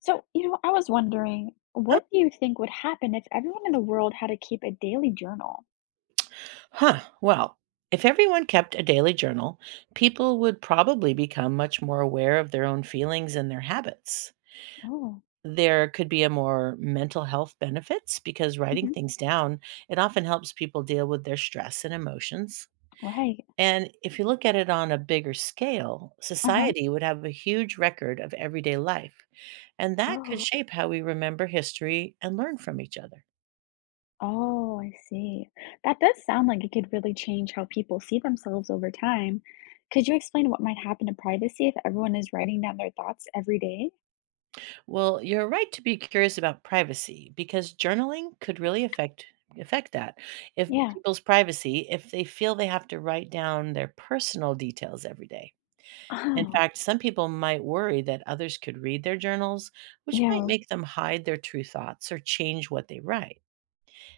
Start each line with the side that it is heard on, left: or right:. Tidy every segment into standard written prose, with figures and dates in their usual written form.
left: So, I was wondering,
right: Huh.
left: what do you think would happen if everyone in the world had to keep a daily journal?
right: Huh, well, if everyone kept a daily journal, people would probably become much more aware of their own feelings and their habits.
left: Oh.
right: There could be a more mental health benefits because writing
left: Hmm.
right: things down, it often helps people deal with their stress and emotions.
left: Right.
right: And if you look at it on a bigger scale,
left: Uh-huh.
right: society would have a huge record of everyday life, and that could
left: Oh.
right: shape how we remember history and learn from each other.
left: Oh, I see. That does sound like it could really change how people see themselves over time. Could you explain what might happen to privacy if everyone is writing down their thoughts every day?
right: Well, you're right to be curious about privacy because journaling could really affect that. If
left: Yeah.
right: people's privacy, if they feel they have to write down their personal details every day. In
left: Oh.
right: fact, some people might worry that others could read their journals, which might
left: Yeah.
right: make them hide their true thoughts or change what they write.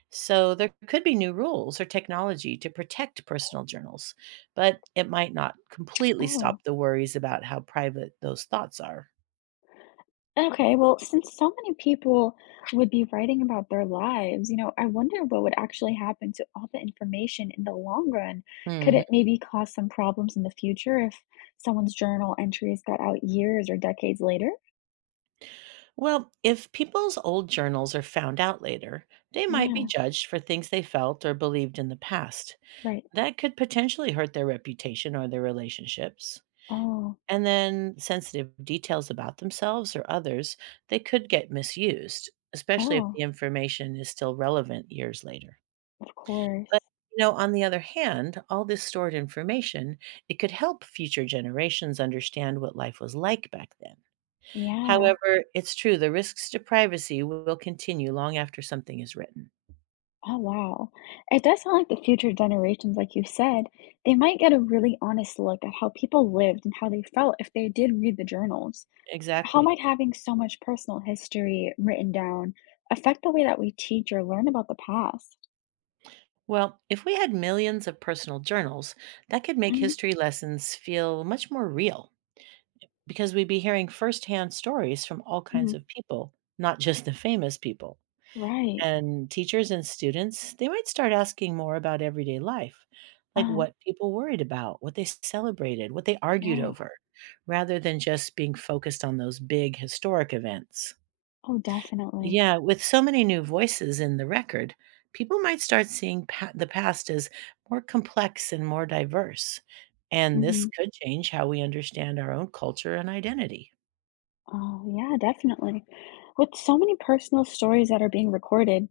right: So there could be new rules or technology to protect personal journals, but it might not completely
left: Oh.
right: stop the worries about how private those thoughts are.
left: Okay, well, since so many people would be writing about their lives, I wonder what would actually happen to all the information in the long run. Could it maybe cause some problems in the future if someone's journal entries got out years or decades later?
right: Well, if people's old journals are found out later, they might be
left: Yeah,
right: judged for things they felt or believed in the past.
left: right.
right: That could potentially hurt their reputation or their relationships.
left: Oh,
right: And then sensitive details about themselves or others, they could get misused, especially if
left: oh,
right: the information is still relevant years later.
left: of
right: But
left: course.
right: you know, on the other hand, all this stored information, it could help future generations understand what life was like back then.
left: Yeah.
right: However, it's true, the risks to privacy will continue long after something is written.
left: Oh, wow. It does sound like the future generations, like you said, they might get a really honest look at how people lived and how they felt if they did read the journals. How
right: Exactly.
left: might having so much personal history written down affect the way that we teach or learn about the past?
right: Well, if we had millions of personal journals, that could make
left: Mhm,
right: history lessons feel much more real because we'd be hearing firsthand stories from all kinds
left: mhm.
right: of people, not just the famous people.
left: Right.
right: And teachers and students, they might start asking more about everyday life, like
left: Uh,
right: what people worried about, what they celebrated, what they argued
left: yeah.
right: over, rather than just being focused on those big historic events.
left: Oh, definitely.
right: Yeah, with so many new voices in the record, people might start seeing the past as more complex and more diverse. And this
left: Hmm.
right: could change how we understand our own culture and identity.
left: Oh, yeah, definitely. With so many personal stories that are being recorded,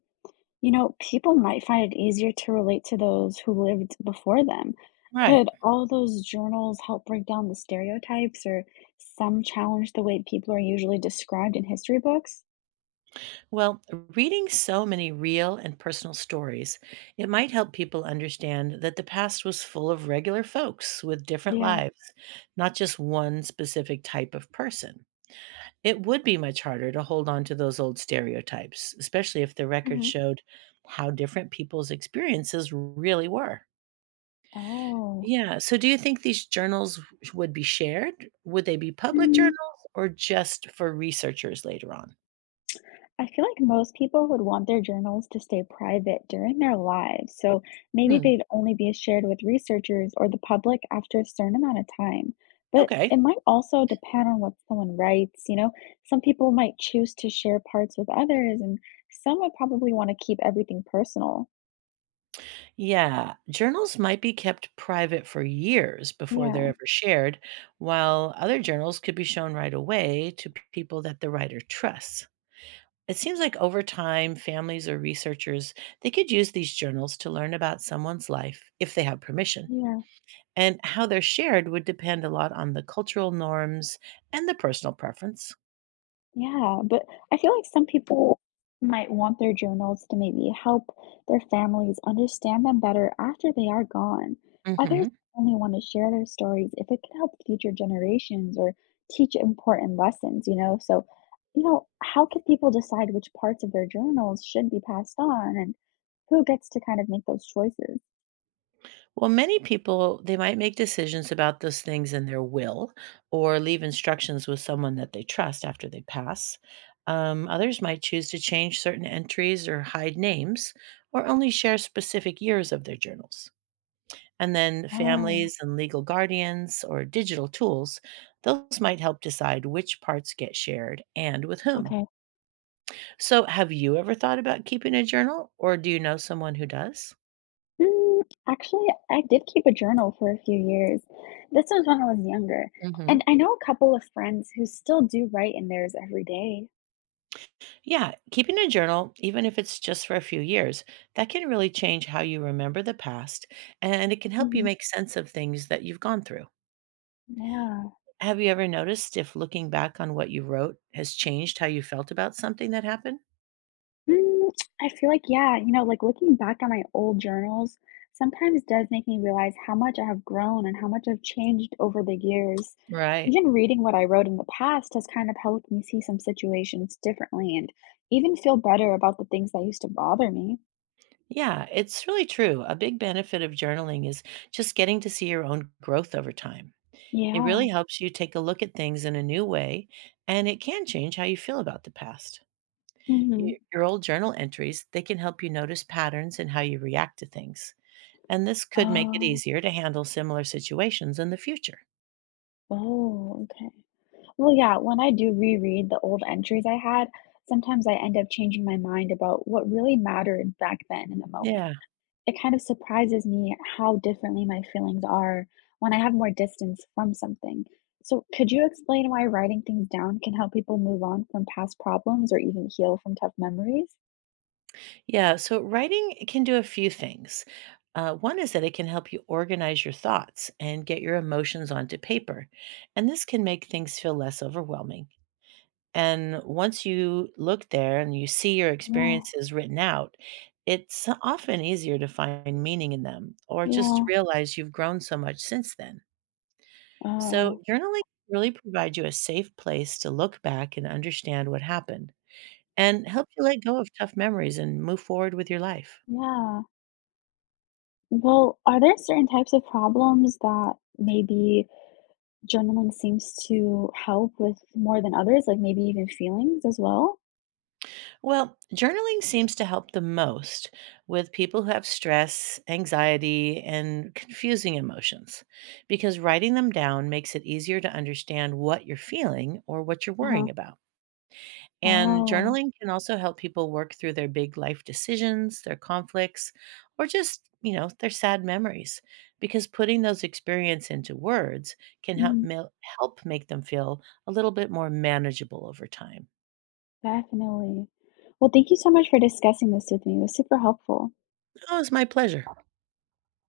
left: people might find it easier to relate to those who lived before them.
right: Right.
left: Could all those journals help break down the stereotypes or some challenge the way people are usually described in history books?
right: Well, reading so many real and personal stories, it might help people understand that the past was full of regular folks with different
left: Yeah.
right: lives, not just one specific type of person. It would be much harder to hold on to those old stereotypes, especially if the record
left: Hmm.
right: showed how different people's experiences really were.
left: Oh.
right: Yeah, so do you think these journals would be shared? Would they be public
left: Mm.
right: journals or just for researchers later on?
left: I feel like most people would want their journals to stay private during their lives, so maybe
right: Hmm.
left: they'd only be shared with researchers or the public after a certain amount of time. But it
right: Okay.
left: might also depend on what someone writes. Some people might choose to share parts with others, and some would probably want to keep everything personal.
right: Yeah, journals might be kept private for years before they're
left: Yeah,
right: ever shared, while other journals could be shown right away to people that the writer trusts. It seems like over time, families or researchers, they could use these journals to learn about someone's life if they have permission.
left: yeah.
right: And how they're shared would depend a lot on the cultural norms and the personal preference.
left: Yeah, but I feel like some people might want their journals to maybe help their families understand them better after they are gone. Others
right: Mhm.
left: only want to share their stories if it can help future generations or teach important lessons, you know? So, how can people decide which parts of their journals should be passed on and who gets to kind of make those choices?
right: Well, many people, they might make decisions about those things in their will or leave instructions with someone that they trust after they pass. Others might choose to change certain entries or hide names or only share specific years of their journals. And then
left: Oh,
right: families and legal guardians or digital tools, those might help decide which parts get shared and with whom.
left: okay.
right: So, have you ever thought about keeping a journal or do you know someone who does?
left: Mm, actually, I did keep a journal for a few years. This was when I was younger.
right: Hmm.
left: And I know a couple of friends who still do write in theirs every day.
right: Yeah, keeping a journal, even if it's just for a few years, that can really change how you remember the past and it can help you
left: Hmm.
right: make sense of things that you've gone through.
left: Yeah.
right: Have you ever noticed if looking back on what you wrote has changed how you felt about something that happened?
left: Mm, I feel like, yeah, like looking back at my old journals sometimes does make me realize how much I have grown and how much I've changed over the years.
right: Right.
left: Even reading what I wrote in the past has kind of helped me see some situations differently and even feel better about the things that used to bother me.
right: Yeah, it's really true. A big benefit of journaling is just getting to see your own growth over time. It really
left: Yeah.
right: helps you take a look at things in a new way and it can change how you feel about the past.
left: Hmm.
right: Your old journal entries, they can help you notice patterns in how you react to things. And this could make it
left: Oh.
right: easier to handle similar situations in the future.
left: Oh, okay. Well, yeah, when I do reread the old entries I had, sometimes I end up changing my mind about what really mattered back then in the moment.
right: Yeah.
left: It kind of surprises me how differently my feelings are when I have more distance from something. So, could you explain why writing things down can help people move on from past problems or even heal from tough memories?
right: Yeah. So writing can do a few things. One is that it can help you organize your thoughts and get your emotions onto paper. And this can make things feel less overwhelming. And once you look there and you see your
left: Yeah,
right: experiences written out, it's often easier to find meaning in them or just
left: yeah.
right: realize you've grown so much since then. So,
left: Oh,
right: journaling really provides you a safe place to look back and understand what happened and help you let go of tough memories and move forward with your life.
left: yeah. Well, are there certain types of problems that maybe journaling seems to help with more than others, like, maybe even feelings as well?
right: Well, journaling seems to help the most with people who have stress, anxiety, and confusing emotions because writing them down makes it easier to understand what you're feeling or what you're worrying
left: Uh-huh.
right: about. And
left: Oh,
right: journaling can also help people work through their big life decisions, their conflicts, or just, you know, their sad memories because putting those experience into words can
left: mm,
right: help make them feel a little bit more manageable over time.
left: definitely. Well, thank you so much for discussing this with me. It was super helpful.
right: Oh, it's my pleasure.